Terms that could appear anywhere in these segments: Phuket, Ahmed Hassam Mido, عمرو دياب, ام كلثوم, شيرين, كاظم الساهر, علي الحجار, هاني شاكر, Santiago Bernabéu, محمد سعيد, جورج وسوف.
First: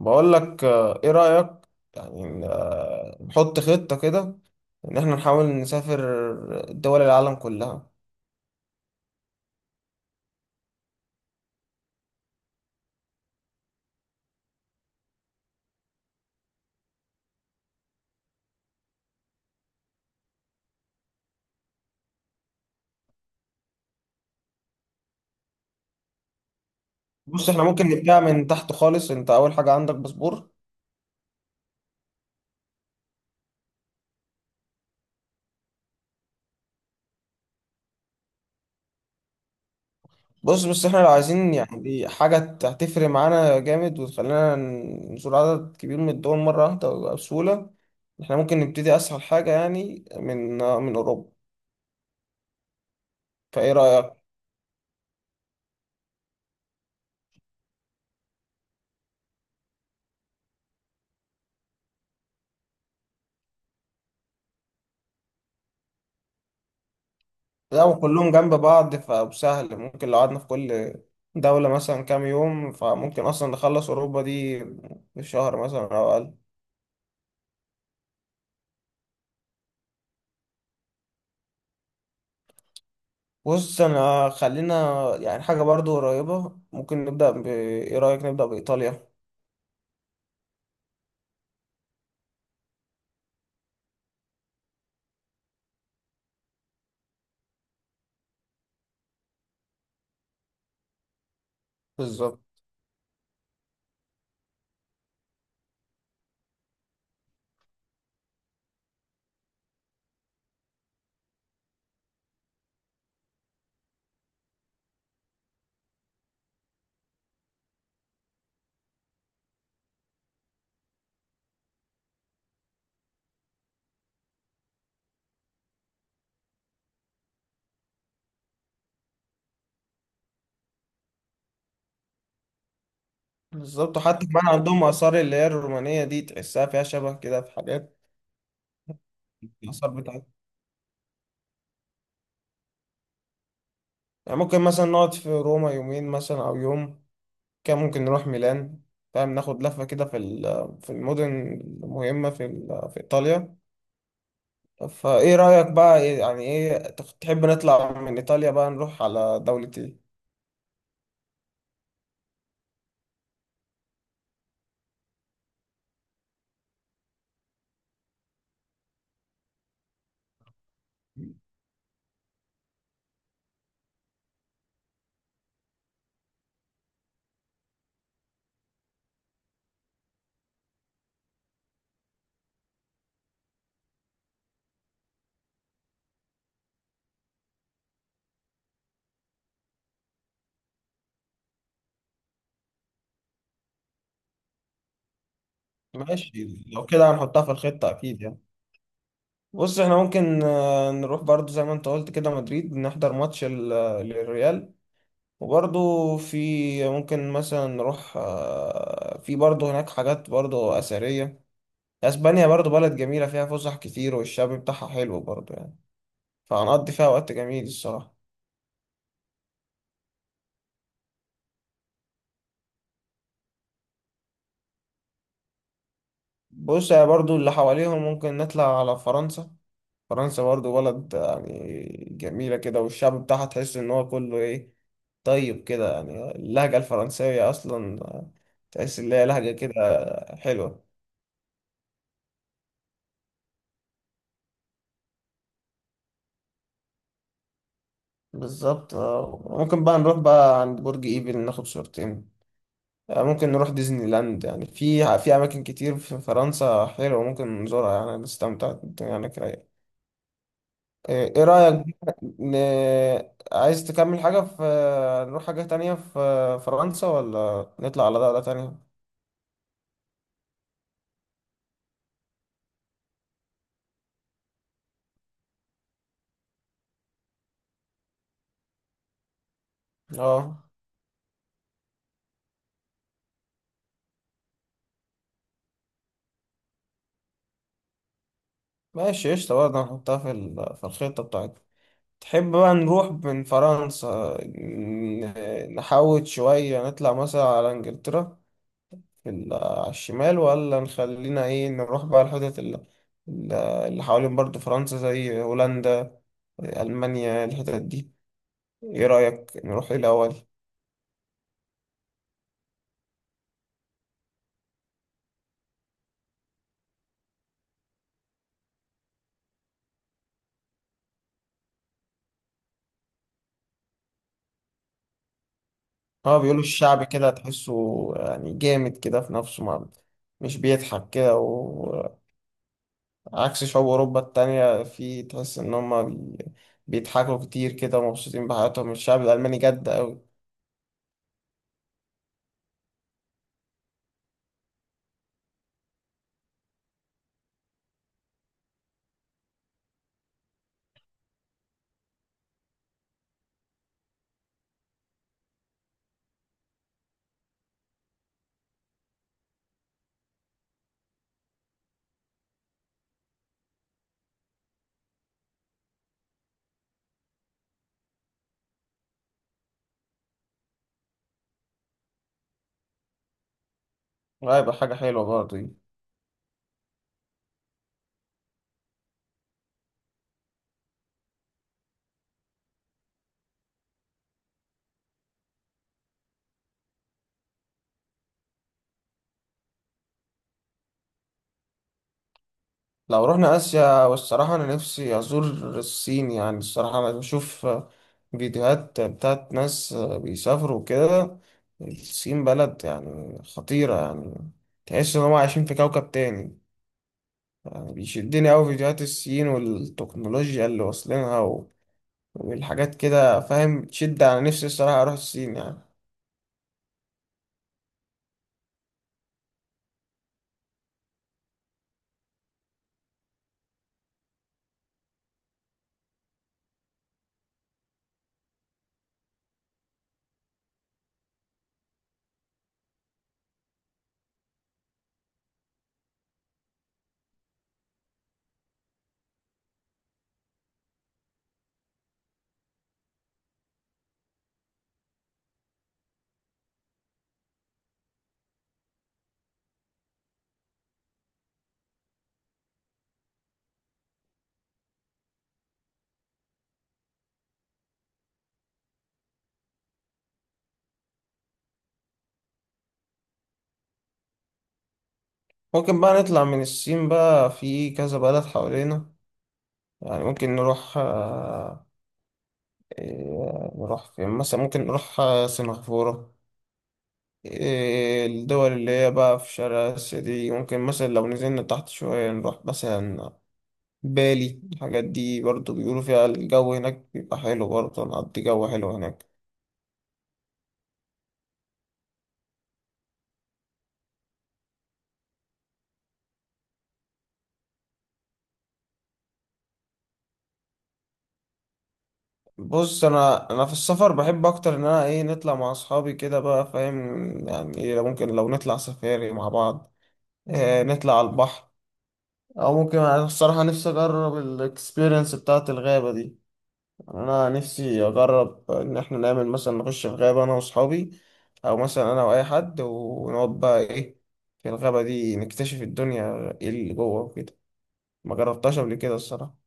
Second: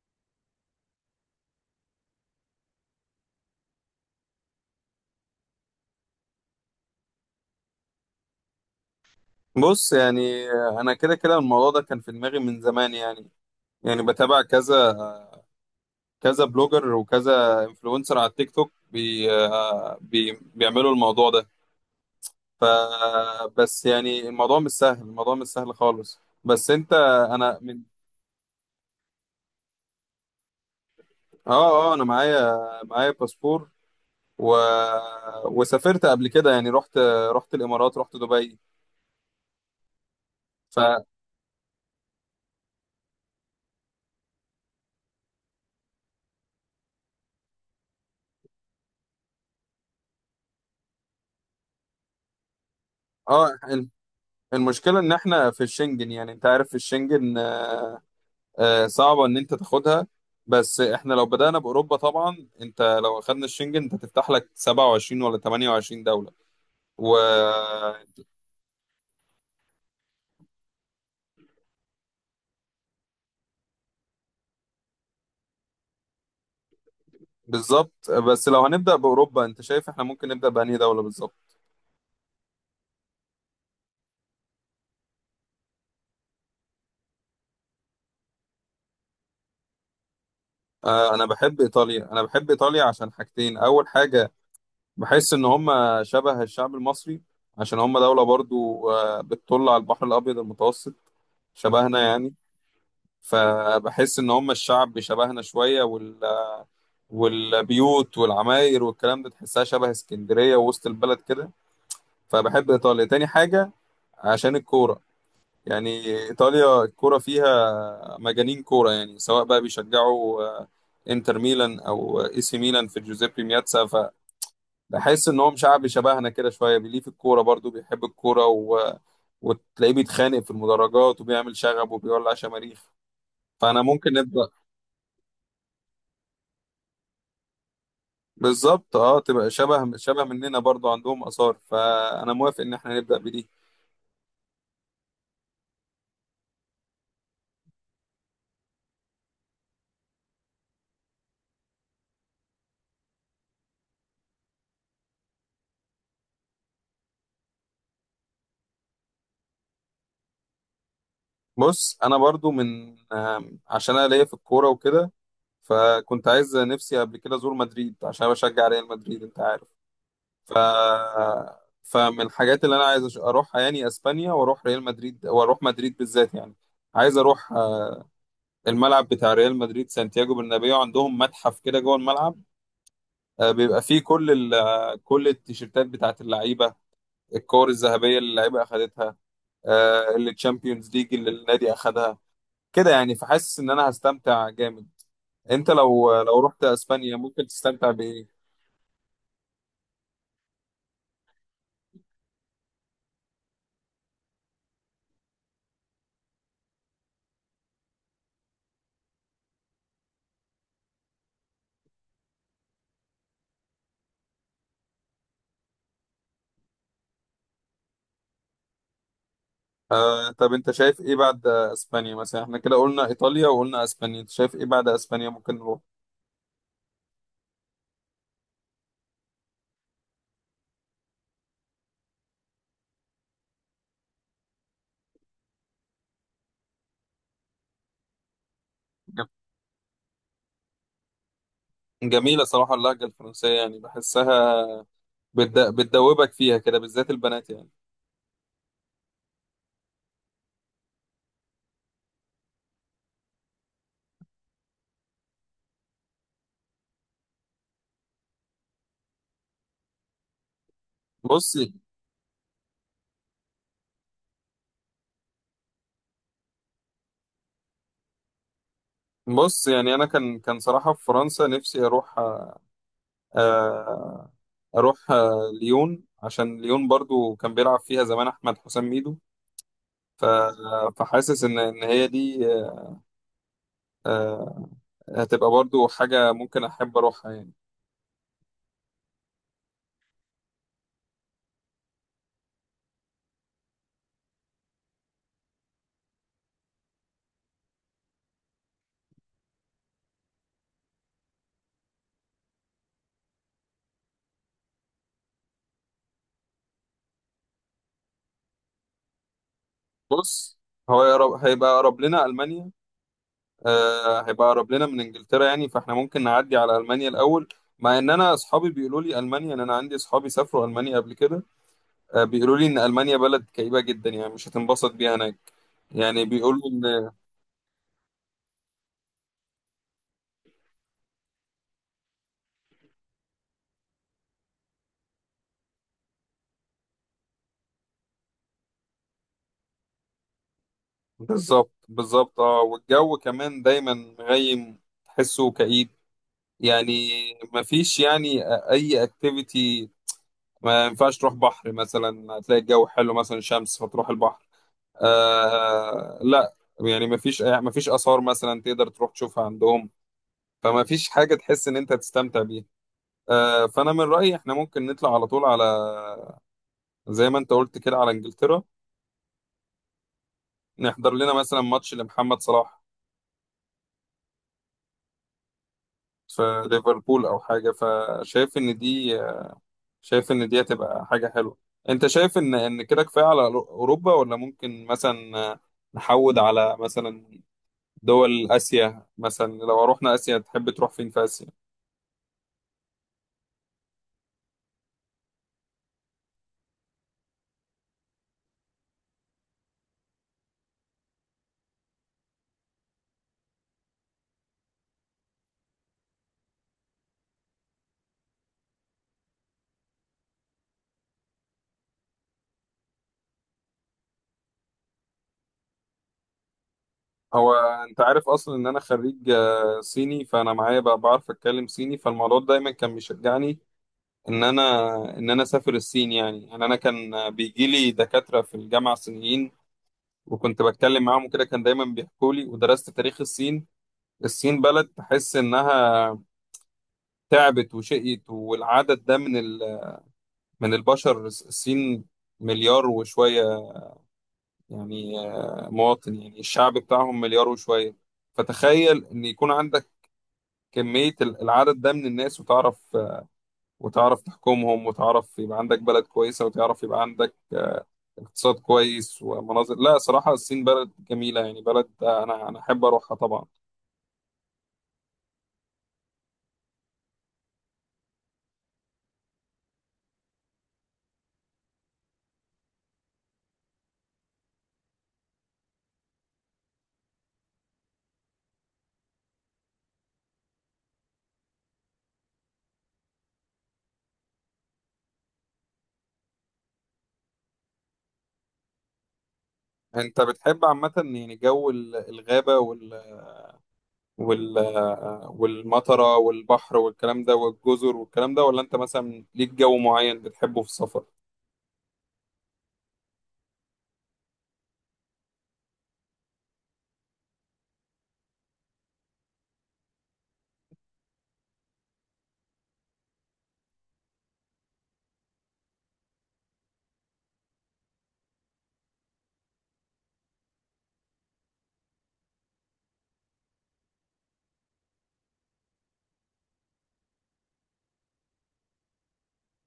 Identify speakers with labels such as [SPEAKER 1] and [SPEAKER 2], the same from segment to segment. [SPEAKER 1] بقول لك آه، ايه رأيك؟ يعني نحط خطة كده ان احنا نحاول نسافر دول العالم كلها.
[SPEAKER 2] بص يعني انا كده كده الموضوع ده كان في دماغي من زمان يعني. بتابع كذا كذا بلوجر وكذا انفلونسر على التيك توك بي آه، بي بيعملوا الموضوع ده. ف بس يعني الموضوع مش سهل، الموضوع مش سهل خالص، بس انت.
[SPEAKER 1] بص،
[SPEAKER 2] انا
[SPEAKER 1] احنا
[SPEAKER 2] من
[SPEAKER 1] ممكن نبدأ من تحت خالص. انت اول حاجة عندك باسبور؟
[SPEAKER 2] اه انا معايا، باسبور و... وسافرت قبل كده، يعني رحت، الامارات، رحت دبي.
[SPEAKER 1] بص
[SPEAKER 2] ف
[SPEAKER 1] بس احنا لو عايزين يعني حاجة هتفرق معانا جامد وتخلينا نزور عدد كبير من الدول مرة واحدة بسهولة، احنا ممكن نبتدي اسهل حاجة يعني من اوروبا.
[SPEAKER 2] اه
[SPEAKER 1] فايه
[SPEAKER 2] الم-
[SPEAKER 1] رأيك؟
[SPEAKER 2] المشكله ان احنا في الشنجن، يعني انت عارف في الشنجن صعبة إن أنت تاخدها. بس إحنا لو بدأنا بأوروبا طبعا، أنت لو أخدنا الشنجن أنت تفتح لك 27 ولا 28 دولة،
[SPEAKER 1] لا،
[SPEAKER 2] وبالظبط.
[SPEAKER 1] وكلهم جنب بعض، فسهل. ممكن لو قعدنا في كل دولة مثلا كام يوم، فممكن أصلا نخلص أوروبا دي في شهر مثلا أو أقل.
[SPEAKER 2] بس لو هنبدأ بأوروبا، أنت شايف إحنا ممكن نبدأ بأنهي دولة بالظبط؟
[SPEAKER 1] بص أنا خلينا يعني حاجة برضو قريبة، ممكن نبدأ ب، إيه رأيك نبدأ بإيطاليا؟
[SPEAKER 2] أنا بحب إيطاليا، أنا بحب إيطاليا عشان حاجتين. أول حاجة، بحس إن هم شبه الشعب المصري عشان هم دولة برضو بتطل على البحر الأبيض المتوسط، شبهنا يعني.
[SPEAKER 1] بالظبط.
[SPEAKER 2] فبحس إن هم الشعب شبهنا شوية، والبيوت والعماير والكلام ده تحسها شبه اسكندرية ووسط البلد كده. فبحب إيطاليا. تاني حاجة، عشان الكورة يعني. إيطاليا الكورة فيها مجانين كورة، يعني سواء بقى بيشجعوا انتر ميلان او اي سي ميلان في جوزيبي مياتسا. فبحس ان هو شعب شبهنا كده شويه بيليه في الكوره، برضو بيحب الكوره وتلاقيه بيتخانق في المدرجات وبيعمل شغب وبيولع شماريخ. فانا
[SPEAKER 1] بالظبط،
[SPEAKER 2] ممكن
[SPEAKER 1] حتى كمان
[SPEAKER 2] نبدا
[SPEAKER 1] عندهم آثار اللي هي الرومانية دي تحسها فيها شبه كده في حاجات.
[SPEAKER 2] بالظبط، اه، تبقى
[SPEAKER 1] الآثار
[SPEAKER 2] شبه
[SPEAKER 1] بتاعتها
[SPEAKER 2] مننا، برضو عندهم اثار، فانا موافق ان احنا نبدا بدي.
[SPEAKER 1] يعني ممكن مثلا نقعد في روما يومين مثلا أو يوم، كان ممكن نروح ميلان، فاهم؟ ناخد لفة كده في المدن المهمة في إيطاليا. فايه رأيك بقى؟ تحب نطلع من ايطاليا بقى نروح على دولة ايه؟
[SPEAKER 2] بص انا برضو من عشان انا ليا في الكوره وكده، فكنت عايز نفسي قبل كده ازور مدريد عشان أنا بشجع ريال مدريد، انت عارف. ف فمن الحاجات اللي انا عايز اروحها يعني اسبانيا، واروح ريال مدريد، واروح مدريد بالذات يعني. عايز اروح الملعب بتاع ريال مدريد سانتياغو برنابيو، عندهم متحف كده جوه الملعب. بيبقى فيه كل ال... آه، كل التيشيرتات بتاعت اللعيبه، الكور الذهبيه اللي اللعيبه اخدتها، اللي تشامبيونز ليج اللي النادي اخدها كده يعني. فحاسس ان انا هستمتع جامد. انت لو
[SPEAKER 1] ماشي،
[SPEAKER 2] رحت
[SPEAKER 1] لو كده
[SPEAKER 2] اسبانيا
[SPEAKER 1] هنحطها
[SPEAKER 2] ممكن
[SPEAKER 1] في
[SPEAKER 2] تستمتع
[SPEAKER 1] الخطة اكيد
[SPEAKER 2] بايه؟
[SPEAKER 1] يعني. بص احنا ممكن نروح برضو زي ما انت قلت كده مدريد، نحضر ماتش للريال. وبرضو في ممكن مثلا نروح، في برضو هناك حاجات برضو أثرية. اسبانيا برضو بلد جميلة، فيها فسح كتير والشعب بتاعها حلو برضو يعني، فهنقضي فيها وقت جميل الصراحة.
[SPEAKER 2] آه، طب انت شايف ايه بعد اسبانيا؟ مثلا احنا كده قلنا ايطاليا وقلنا اسبانيا، انت شايف ايه بعد اسبانيا ممكن نروح؟
[SPEAKER 1] بص يا، برضو اللي حواليهم ممكن نطلع على فرنسا. فرنسا برضو بلد يعني جميلة كده، والشعب بتاعها تحس إن هو كله إيه، طيب كده يعني. اللهجة الفرنسية أصلا تحس إن هي
[SPEAKER 2] جم-
[SPEAKER 1] لهجة كده حلوة.
[SPEAKER 2] جميلة صراحة اللهجة الفرنسية، يعني بحسها بتدوبك فيها كده، بالذات البنات يعني.
[SPEAKER 1] بالظبط. ممكن بقى نروح بقى عند برج إيفل، ناخد صورتين. ممكن نروح ديزني لاند. يعني في أماكن كتير في فرنسا حلوة ممكن نزورها، يعني نستمتع، الدنيا هناك رايقة. إيه
[SPEAKER 2] بص
[SPEAKER 1] رأيك بقى، عايز تكمل حاجة في، نروح حاجة تانية في فرنسا، ولا نطلع على دولة تانية؟
[SPEAKER 2] بص يعني انا كان صراحة في فرنسا نفسي اروح، آه، اروح آه ليون، عشان ليون برضو كان بيلعب فيها زمان احمد حسام ميدو. ف-
[SPEAKER 1] اه،
[SPEAKER 2] فحاسس ان هي دي، آه، هتبقى برضو حاجه ممكن احب اروحها يعني.
[SPEAKER 1] ماشي قشطة برضه، هنحطها في الخطة بتاعتنا. تحب بقى نروح من فرنسا نحوط شوية، نطلع مثلا على انجلترا على الشمال، ولا نخلينا ايه نروح بقى الحتت اللي حوالين برضه فرنسا زي هولندا، ألمانيا، الحتت دي؟ ايه رأيك نروح ايه الأول؟
[SPEAKER 2] بص، هو يقرب هيبقى اقرب لنا المانيا، هيبقى اقرب لنا من انجلترا، يعني فاحنا ممكن نعدي على المانيا الاول. مع ان انا اصحابي بيقولوا لي المانيا، ان انا عندي اصحابي سافروا المانيا قبل كده، بيقولوا لي ان المانيا بلد كئيبه جدا، يعني مش هتنبسط بيها هناك. يعني
[SPEAKER 1] اه، بيقولوا
[SPEAKER 2] بيقولوا
[SPEAKER 1] الشعب
[SPEAKER 2] ان
[SPEAKER 1] كده تحسه يعني جامد كده في نفسه، ما مش بيضحك كده، عكس شعوب أوروبا التانية في تحس إن هما بيضحكوا كتير كده ومبسوطين بحياتهم، الشعب الألماني جد أوي.
[SPEAKER 2] بالظبط، بالظبط، اه، والجو كمان دايما مغيم، تحسه كئيب يعني. مفيش يعني اي اكتيفيتي، ما ينفعش تروح بحر مثلا هتلاقي الجو حلو مثلا شمس فتروح البحر، آه لا. يعني ما فيش آثار مثلا تقدر تروح تشوفها عندهم، فما فيش حاجة تحس إن أنت تستمتع بيها. آه، فأنا من رأيي إحنا ممكن نطلع على طول على، زي ما أنت قلت كده، على إنجلترا، نحضر لنا مثلا ماتش لمحمد صلاح
[SPEAKER 1] هيبقى حاجة حلوة برضه دي.
[SPEAKER 2] في ليفربول أو حاجة. فشايف إن دي، شايف إن دي هتبقى حاجة حلوة. أنت شايف إن كده كفاية على أوروبا، ولا ممكن مثلا نحود على مثلا دول آسيا؟ مثلا لو رحنا آسيا، تحب تروح فين في آسيا؟
[SPEAKER 1] لو رحنا آسيا، والصراحة أنا نفسي أزور الصين، يعني الصراحة أنا بشوف فيديوهات بتاعت ناس بيسافروا كده. الصين بلد يعني خطيرة، يعني تحس إن هما عايشين في كوكب تاني. يعني بيشدني أوي فيديوهات الصين والتكنولوجيا اللي واصلينها والحاجات كده، فاهم؟ تشد على نفسي الصراحة أروح الصين يعني.
[SPEAKER 2] هو انت عارف اصلا ان انا خريج صيني، فانا معايا بقى بعرف اتكلم صيني، فالموضوع ده دايما كان بيشجعني ان انا، اسافر الصين يعني. يعني انا كان بيجي لي دكاترة في الجامعة صينيين، وكنت بتكلم معاهم وكده، كان دايما بيحكوا لي، ودرست تاريخ الصين. الصين بلد تحس انها تعبت وشقيت، والعدد ده من من البشر، الصين مليار وشوية يعني، مواطن، يعني الشعب بتاعهم مليار وشوية. فتخيل إن يكون عندك كمية العدد ده من الناس، وتعرف وتعرف تحكمهم، وتعرف يبقى عندك بلد كويسة، وتعرف يبقى عندك اقتصاد كويس ومناظر. لا صراحة الصين بلد جميلة، يعني بلد، أنا أحب أروحها طبعا.
[SPEAKER 1] ممكن بقى نطلع من الصين بقى، في كذا بلد حوالينا، يعني ممكن نروح، آه، إيه، نروح فين مثلا؟ ممكن نروح سنغافورة. إيه، الدول اللي هي بقى في شرق آسيا دي ممكن، مثلا لو نزلنا تحت شوية نروح مثلا بالي، الحاجات دي برضو بيقولوا فيها الجو هناك بيبقى حلو، برضو نقضي جو حلو هناك.
[SPEAKER 2] أنت بتحب عامة يعني جو الغابة، والمطرة والبحر والكلام ده، والجزر والكلام ده، ولا أنت مثلا ليك جو معين بتحبه في السفر؟
[SPEAKER 1] بص انا في السفر بحب اكتر ان انا ايه، نطلع مع اصحابي كده بقى، فاهم يعني؟ إيه، ممكن لو نطلع سفاري مع بعض، إيه نطلع على البحر، او ممكن انا الصراحه نفسي اجرب الاكسبيرينس بتاعه الغابه دي. يعني انا نفسي اجرب ان احنا نعمل مثلا، نخش في غابه انا واصحابي، او مثلا انا واي حد، ونقعد بقى ايه في الغابه دي، نكتشف الدنيا ايه اللي جوه وكده. ما جربتهاش قبل كده الصراحه.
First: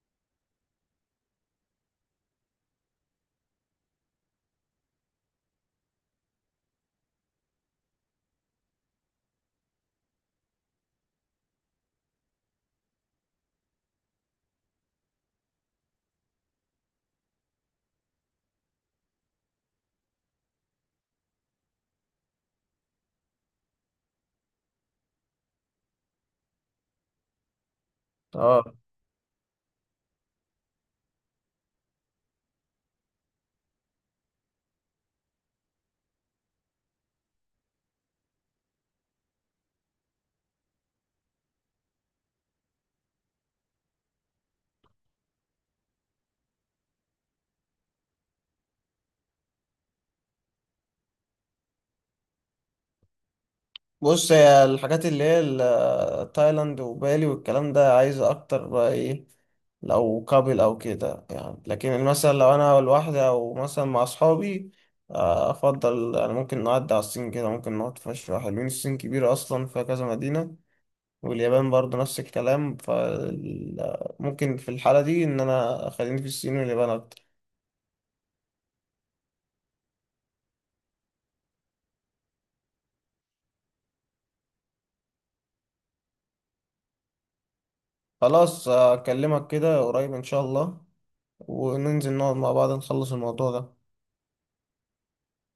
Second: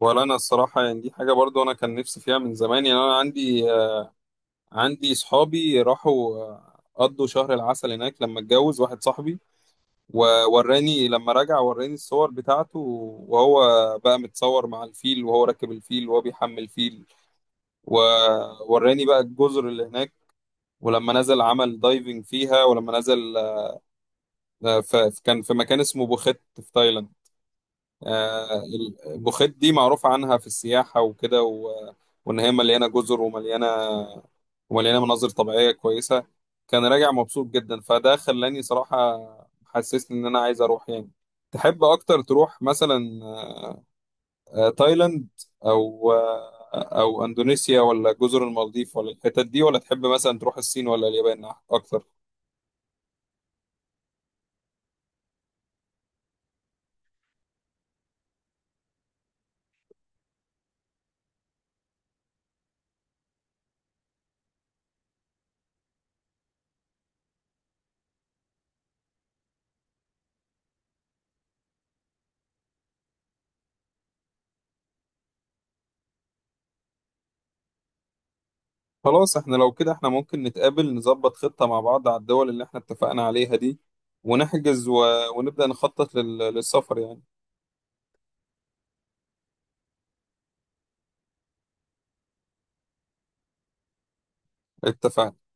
[SPEAKER 2] ولا انا الصراحه يعني دي حاجه برضو انا كان نفسي فيها من زمان. يعني انا عندي عندي صحابي راحوا قضوا شهر العسل هناك لما اتجوز واحد صاحبي، ووراني لما رجع، وراني الصور بتاعته وهو بقى متصور مع الفيل وهو راكب الفيل وهو بيحمل فيل، ووراني بقى الجزر اللي هناك ولما نزل عمل دايفنج فيها. ولما نزل كان في مكان اسمه بوخت في تايلاند. آه،
[SPEAKER 1] اه،
[SPEAKER 2] البوخيت دي معروف عنها في السياحة وكده، وإن هي مليانة جزر ومليانة مناظر طبيعية كويسة. كان راجع مبسوط جدا، فده خلاني صراحة، حسسني إن أنا عايز أروح يعني. تحب أكتر تروح مثلا تايلاند أو آه، أو أندونيسيا، ولا جزر المالديف، ولا الحتت دي، ولا تحب مثلا تروح الصين ولا اليابان أكتر؟
[SPEAKER 1] بص هي الحاجات اللي هي تايلاند وبالي والكلام ده عايزة أكتر بقى إيه، لو كابل أو كده يعني. لكن مثلا لو أنا لوحدي أو مثلا مع أصحابي، أفضل يعني ممكن نعدي على الصين كده، ممكن نقعد في شوية حلوين، الصين كبيرة أصلا فيها كذا مدينة، واليابان برضو نفس الكلام. فممكن في الحالة دي إن أنا خليني في الصين واليابان أكتر.
[SPEAKER 2] خلاص، احنا لو كده احنا ممكن نتقابل نظبط خطة مع بعض على الدول اللي احنا اتفقنا عليها دي، ونحجز ونبدأ نخطط للسفر يعني.
[SPEAKER 1] خلاص، أكلمك كده قريب إن شاء الله، وننزل نقعد مع بعض نخلص الموضوع ده.
[SPEAKER 2] اتفقنا.